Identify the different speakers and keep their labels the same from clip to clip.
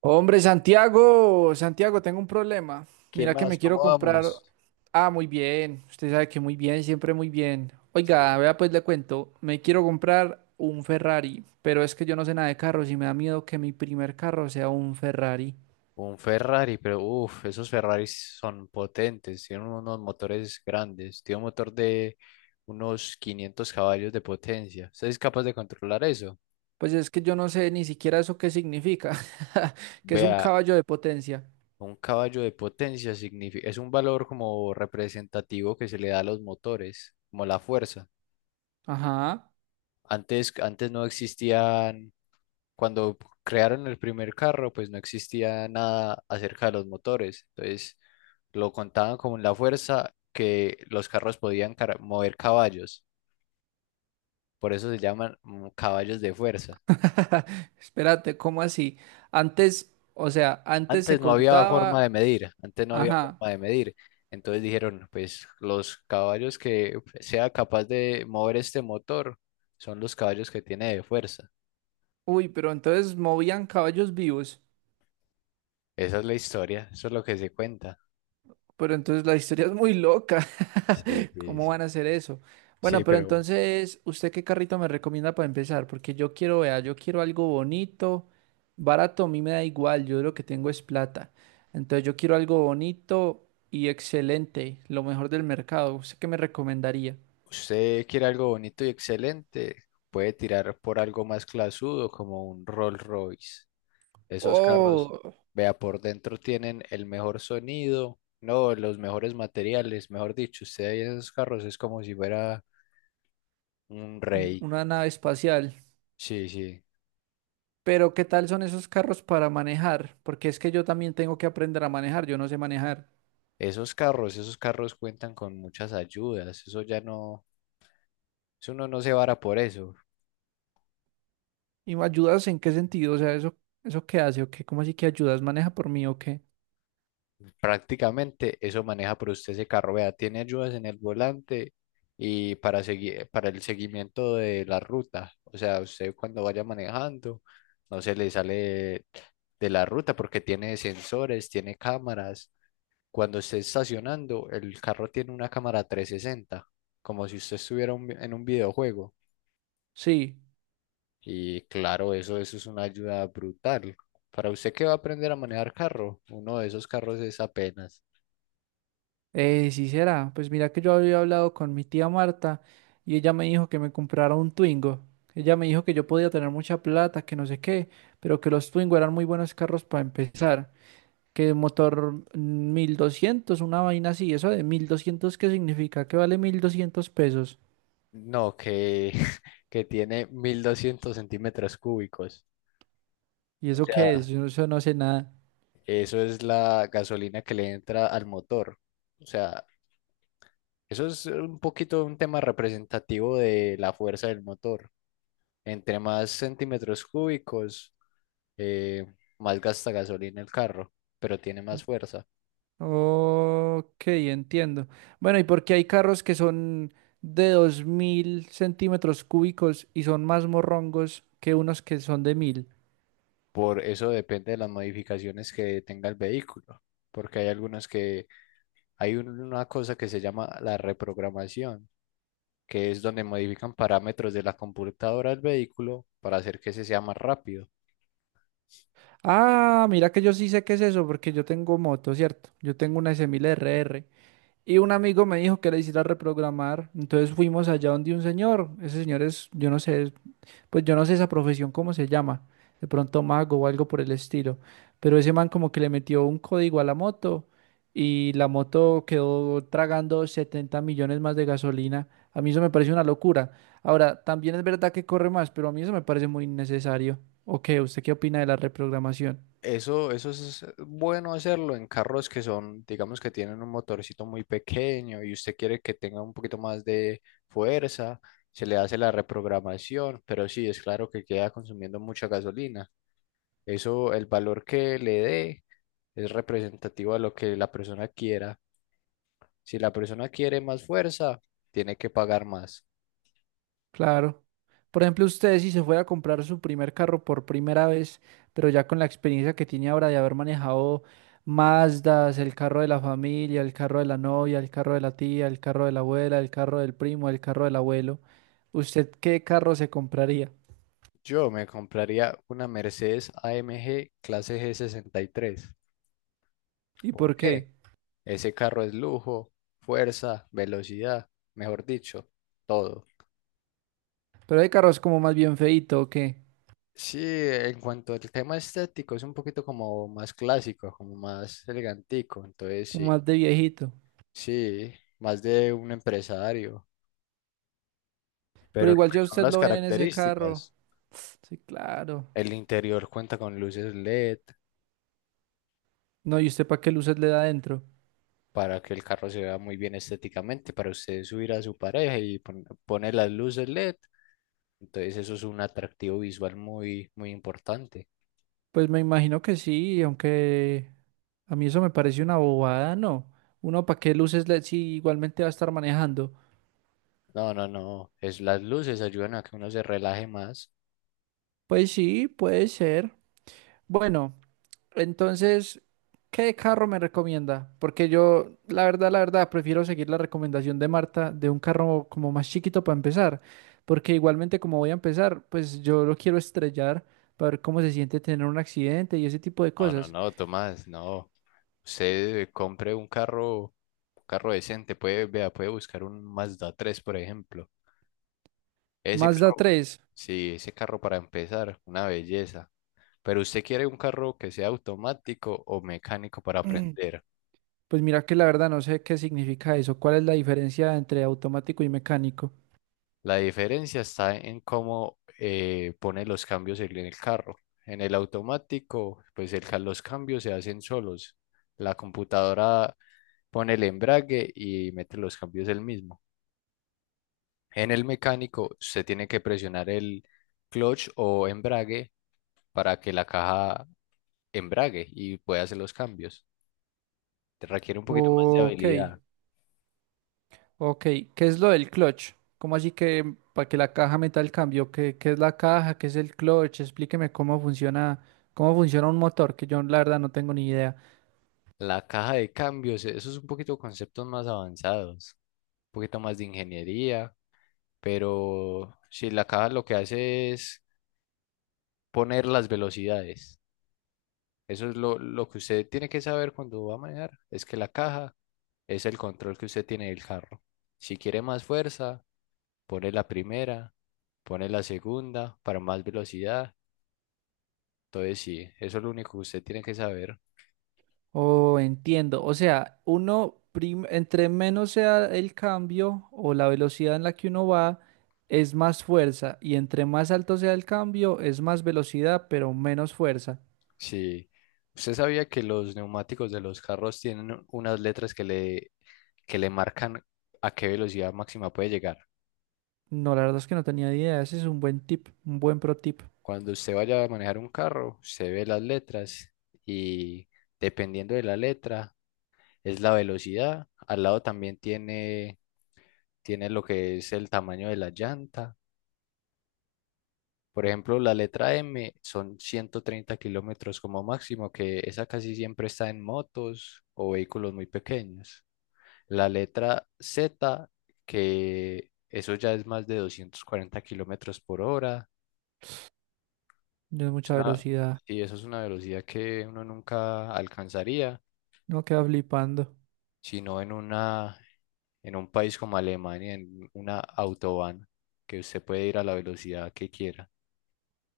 Speaker 1: Hombre, Santiago, Santiago, tengo un problema.
Speaker 2: ¿Qué
Speaker 1: Mira que
Speaker 2: más?
Speaker 1: me quiero
Speaker 2: ¿Cómo
Speaker 1: comprar.
Speaker 2: vamos?
Speaker 1: Ah, muy bien. Usted sabe que muy bien, siempre muy bien.
Speaker 2: Sí.
Speaker 1: Oiga, vea, pues le cuento. Me quiero comprar un Ferrari, pero es que yo no sé nada de carros y me da miedo que mi primer carro sea un Ferrari.
Speaker 2: Un Ferrari, pero uff, esos Ferraris son potentes, tienen unos motores grandes, tiene un motor de unos 500 caballos de potencia. ¿Usted es capaz de controlar eso?
Speaker 1: Pues es que yo no sé ni siquiera eso qué significa, que es un
Speaker 2: Vea,
Speaker 1: caballo de potencia.
Speaker 2: un caballo de potencia significa, es un valor como representativo que se le da a los motores, como la fuerza.
Speaker 1: Ajá.
Speaker 2: Antes no existían. Cuando crearon el primer carro, pues no existía nada acerca de los motores. Entonces lo contaban como la fuerza que los carros podían mover caballos. Por eso se llaman caballos de fuerza.
Speaker 1: Espérate, ¿cómo así? Antes, o sea, antes se
Speaker 2: Antes no había forma
Speaker 1: contaba.
Speaker 2: de medir, antes no había
Speaker 1: Ajá.
Speaker 2: forma de medir. Entonces dijeron, pues los caballos que sea capaz de mover este motor son los caballos que tiene de fuerza.
Speaker 1: Uy, pero entonces movían caballos vivos.
Speaker 2: Esa es la historia, eso es lo que se cuenta.
Speaker 1: Pero entonces la historia es muy loca.
Speaker 2: Sí, sí,
Speaker 1: ¿Cómo
Speaker 2: sí.
Speaker 1: van a hacer eso? Bueno,
Speaker 2: Sí,
Speaker 1: pero
Speaker 2: pero
Speaker 1: entonces, ¿usted qué carrito me recomienda para empezar? Porque yo quiero, vea, yo quiero algo bonito, barato, a mí me da igual, yo lo que tengo es plata. Entonces yo quiero algo bonito y excelente, lo mejor del mercado. ¿Usted qué me recomendaría?
Speaker 2: usted quiere algo bonito y excelente, puede tirar por algo más clasudo como un Rolls Royce. Esos carros,
Speaker 1: Oh,
Speaker 2: vea, por dentro tienen el mejor sonido, no, los mejores materiales, mejor dicho, usted ahí en esos carros es como si fuera un rey.
Speaker 1: una nave espacial.
Speaker 2: Sí, sí.
Speaker 1: Pero ¿qué tal son esos carros para manejar? Porque es que yo también tengo que aprender a manejar, yo no sé manejar.
Speaker 2: Esos carros cuentan con muchas ayudas, eso ya no, eso uno no se vara por eso.
Speaker 1: ¿Y me ayudas en qué sentido? O sea, ¿eso, eso qué hace o qué? ¿Cómo así que ayudas? ¿Maneja por mí o qué?
Speaker 2: Prácticamente eso maneja por usted ese carro. Vea, tiene ayudas en el volante y para el seguimiento de la ruta. O sea, usted cuando vaya manejando no se le sale de la ruta porque tiene sensores, tiene cámaras. Cuando esté estacionando, el carro tiene una cámara 360, como si usted estuviera en un videojuego.
Speaker 1: Sí,
Speaker 2: Y claro, eso es una ayuda brutal. Para usted que va a aprender a manejar carro, uno de esos carros es apenas.
Speaker 1: sí será. Pues mira que yo había hablado con mi tía Marta y ella me dijo que me comprara un Twingo. Ella me dijo que yo podía tener mucha plata, que no sé qué, pero que los Twingo eran muy buenos carros para empezar. Que motor 1.200, una vaina así. ¿Eso de 1.200, qué significa? Que vale 1.200 pesos.
Speaker 2: No, que, que tiene 1200 centímetros cúbicos.
Speaker 1: ¿Y
Speaker 2: O
Speaker 1: eso qué es?
Speaker 2: sea,
Speaker 1: Yo no, eso no sé nada.
Speaker 2: eso es la gasolina que le entra al motor. O sea, eso es un poquito un tema representativo de la fuerza del motor. Entre más centímetros cúbicos, eh, más gasta gasolina el carro, pero tiene más fuerza.
Speaker 1: Ok, entiendo. Bueno, ¿y por qué hay carros que son de 2.000 centímetros cúbicos y son más morrongos que unos que son de mil?
Speaker 2: Por eso depende de las modificaciones que tenga el vehículo. Porque hay algunos que, hay una cosa que se llama la reprogramación, que es donde modifican parámetros de la computadora del vehículo para hacer que ese sea más rápido.
Speaker 1: Ah, mira que yo sí sé qué es eso, porque yo tengo moto, ¿cierto? Yo tengo una S1000RR. Y un amigo me dijo que la hiciera reprogramar. Entonces fuimos allá donde un señor. Ese señor es, yo no sé. Pues yo no sé esa profesión cómo se llama, de pronto mago o algo por el estilo, pero ese man como que le metió un código a la moto y la moto quedó tragando 70 millones más de gasolina. A mí eso me parece una locura. Ahora, también es verdad que corre más, pero a mí eso me parece muy innecesario. ¿O qué? ¿Usted qué opina de la reprogramación?
Speaker 2: Eso es bueno hacerlo en carros que son, digamos que tienen un motorcito muy pequeño y usted quiere que tenga un poquito más de fuerza, se le hace la reprogramación, pero sí, es claro que queda consumiendo mucha gasolina. Eso, el valor que le dé es representativo a lo que la persona quiera. Si la persona quiere más fuerza, tiene que pagar más.
Speaker 1: Claro. Por ejemplo, usted si se fuera a comprar su primer carro por primera vez, pero ya con la experiencia que tiene ahora de haber manejado Mazdas, el carro de la familia, el carro de la novia, el carro de la tía, el carro de la abuela, el carro del primo, el carro del abuelo, ¿usted qué carro se compraría?
Speaker 2: Yo me compraría una Mercedes AMG clase G63.
Speaker 1: ¿Y
Speaker 2: ¿Por
Speaker 1: por
Speaker 2: qué?
Speaker 1: qué?
Speaker 2: Ese carro es lujo, fuerza, velocidad, mejor dicho, todo.
Speaker 1: Pero hay carros como más bien feíto o qué,
Speaker 2: Sí, en cuanto al tema estético, es un poquito como más clásico, como más elegantico. Entonces,
Speaker 1: como
Speaker 2: sí,
Speaker 1: más de viejito.
Speaker 2: sí, más de un empresario.
Speaker 1: Pero
Speaker 2: Pero lo
Speaker 1: igual
Speaker 2: que
Speaker 1: ya
Speaker 2: son
Speaker 1: usted
Speaker 2: las
Speaker 1: lo ven en ese carro.
Speaker 2: características,
Speaker 1: Sí, claro.
Speaker 2: el interior cuenta con luces LED,
Speaker 1: No, ¿y usted para qué luces le da adentro?
Speaker 2: para que el carro se vea muy bien estéticamente, para usted subir a su pareja y pone las luces LED. Entonces eso es un atractivo visual muy importante.
Speaker 1: Pues me imagino que sí, aunque a mí eso me parece una bobada, ¿no? Uno, ¿para qué luces LED si igualmente va a estar manejando?
Speaker 2: No, no, no, es las luces ayudan a que uno se relaje más.
Speaker 1: Pues sí, puede ser. Bueno, entonces, ¿qué carro me recomienda? Porque yo, la verdad, prefiero seguir la recomendación de Marta de un carro como más chiquito para empezar. Porque igualmente como voy a empezar, pues yo lo quiero estrellar para ver cómo se siente tener un accidente y ese tipo de
Speaker 2: No, no,
Speaker 1: cosas.
Speaker 2: no, Tomás, no. Usted compre un carro decente, puede, vea, puede buscar un Mazda tres por ejemplo. Ese
Speaker 1: Mazda
Speaker 2: carro,
Speaker 1: tres.
Speaker 2: sí, ese carro para empezar, una belleza. Pero usted quiere un carro que sea automático o mecánico para aprender.
Speaker 1: Pues mira que la verdad no sé qué significa eso. ¿Cuál es la diferencia entre automático y mecánico?
Speaker 2: La diferencia está en cómo pone los cambios en el carro. En el automático, pues los cambios se hacen solos. La computadora pone el embrague y mete los cambios él mismo. En el mecánico, se tiene que presionar el clutch o embrague para que la caja embrague y pueda hacer los cambios. Te requiere un poquito más de
Speaker 1: Ok,
Speaker 2: habilidad.
Speaker 1: ok. ¿Qué es lo del clutch? ¿Cómo así que para que la caja meta el cambio? ¿Qué es la caja? ¿Qué es el clutch? Explíqueme cómo funciona un motor, que yo la verdad no tengo ni idea.
Speaker 2: La caja de cambios, eso es un poquito conceptos más avanzados, un poquito más de ingeniería, pero si la caja lo que hace es poner las velocidades. Eso es lo que usted tiene que saber cuando va a manejar, es que la caja es el control que usted tiene del carro. Si quiere más fuerza, pone la primera, pone la segunda para más velocidad. Entonces sí, eso es lo único que usted tiene que saber.
Speaker 1: Oh, entiendo. O sea, entre menos sea el cambio o la velocidad en la que uno va, es más fuerza. Y entre más alto sea el cambio, es más velocidad, pero menos fuerza.
Speaker 2: Si usted sabía que los neumáticos de los carros tienen unas letras que le marcan a qué velocidad máxima puede llegar.
Speaker 1: No, la verdad es que no tenía ni idea. Ese es un buen tip, un buen pro tip.
Speaker 2: Cuando usted vaya a manejar un carro, usted ve las letras y dependiendo de la letra es la velocidad. Al lado también tiene lo que es el tamaño de la llanta. Por ejemplo, la letra M son 130 kilómetros como máximo, que esa casi siempre está en motos o vehículos muy pequeños. La letra Z, que eso ya es más de 240 kilómetros por hora.
Speaker 1: No es
Speaker 2: Es
Speaker 1: mucha
Speaker 2: una,
Speaker 1: velocidad.
Speaker 2: sí, eso es una velocidad que uno nunca alcanzaría,
Speaker 1: No queda flipando.
Speaker 2: sino en un país como Alemania, en una autobahn, que usted puede ir a la velocidad que quiera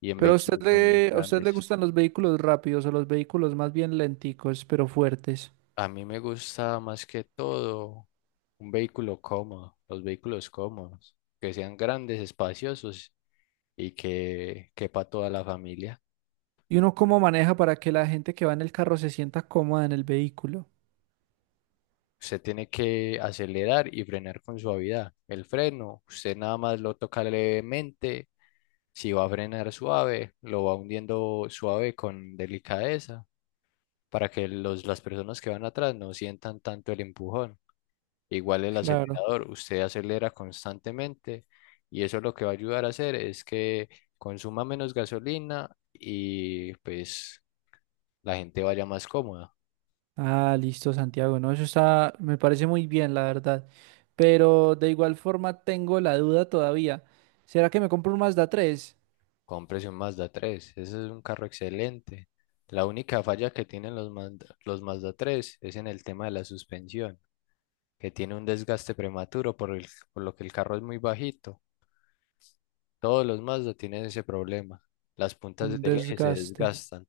Speaker 2: y en
Speaker 1: Pero
Speaker 2: vehículos muy
Speaker 1: a usted le
Speaker 2: grandes.
Speaker 1: gustan los vehículos rápidos o los vehículos más bien lenticos, pero fuertes.
Speaker 2: A mí me gusta más que todo un vehículo cómodo, los vehículos cómodos, que sean grandes, espaciosos y que quepa toda la familia.
Speaker 1: ¿Y uno cómo maneja para que la gente que va en el carro se sienta cómoda en el vehículo?
Speaker 2: Usted tiene que acelerar y frenar con suavidad. El freno, usted nada más lo toca levemente. Si va a frenar suave, lo va hundiendo suave con delicadeza para que las personas que van atrás no sientan tanto el empujón. Igual el
Speaker 1: Claro.
Speaker 2: acelerador, usted acelera constantemente y eso lo que va a ayudar a hacer es que consuma menos gasolina y pues la gente vaya más cómoda.
Speaker 1: Ah, listo, Santiago. No, eso está, me parece muy bien, la verdad. Pero de igual forma tengo la duda todavía. ¿Será que me compro un Mazda tres?
Speaker 2: Cómprese un Mazda 3, ese es un carro excelente. La única falla que tienen los Mazda 3 es en el tema de la suspensión, que tiene un desgaste prematuro por lo que el carro es muy bajito. Todos los Mazda tienen ese problema. Las
Speaker 1: Un
Speaker 2: puntas del eje se
Speaker 1: desgaste.
Speaker 2: desgastan.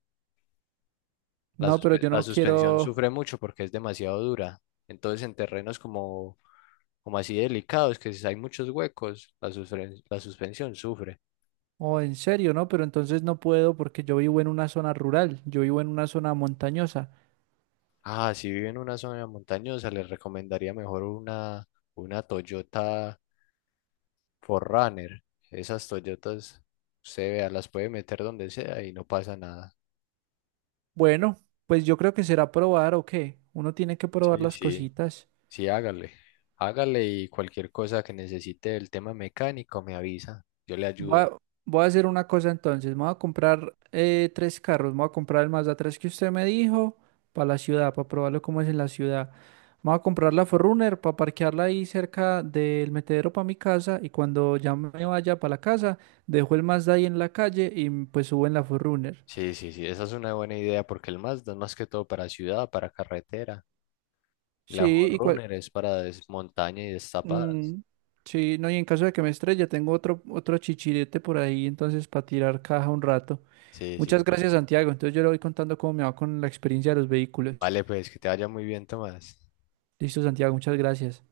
Speaker 1: No, pero yo
Speaker 2: La
Speaker 1: no
Speaker 2: suspensión
Speaker 1: quiero.
Speaker 2: sufre mucho porque es demasiado dura. Entonces, en como así delicados, que si hay muchos huecos, la suspensión sufre.
Speaker 1: Oh, en serio, ¿no? Pero entonces no puedo porque yo vivo en una zona rural, yo vivo en una zona montañosa.
Speaker 2: Ah, si vive en una zona montañosa, les recomendaría una Toyota 4Runner. Esas Toyotas, usted vea, las puede meter donde sea y no pasa nada.
Speaker 1: Bueno, pues yo creo que será probar o qué. Uno tiene que probar
Speaker 2: Sí,
Speaker 1: las
Speaker 2: sí.
Speaker 1: cositas.
Speaker 2: Sí, hágale. Hágale y cualquier cosa que necesite del tema mecánico me avisa. Yo le
Speaker 1: Voy
Speaker 2: ayudo.
Speaker 1: a, voy a hacer una cosa entonces. Me voy a comprar tres carros. Me voy a comprar el Mazda tres que usted me dijo para la ciudad, para probarlo cómo es en la ciudad. Me voy a comprar la Forerunner para parquearla ahí cerca del metedero para mi casa. Y cuando ya me vaya para la casa, dejo el Mazda ahí en la calle y pues subo en la Forerunner.
Speaker 2: Sí, sí, sí, esa es una buena idea porque el Mazda es más que todo para ciudad, para carretera. Y la
Speaker 1: Sí, ¿y cua-
Speaker 2: Forerunner es para montaña y destapadas.
Speaker 1: Mm, sí, no, y en caso de que me estrelle, tengo otro, otro chichirete por ahí, entonces para tirar caja un rato.
Speaker 2: Sí,
Speaker 1: Muchas
Speaker 2: sí.
Speaker 1: gracias, Santiago. Entonces yo le voy contando cómo me va con la experiencia de los vehículos.
Speaker 2: Vale, pues que te vaya muy bien, Tomás.
Speaker 1: Listo, Santiago, muchas gracias.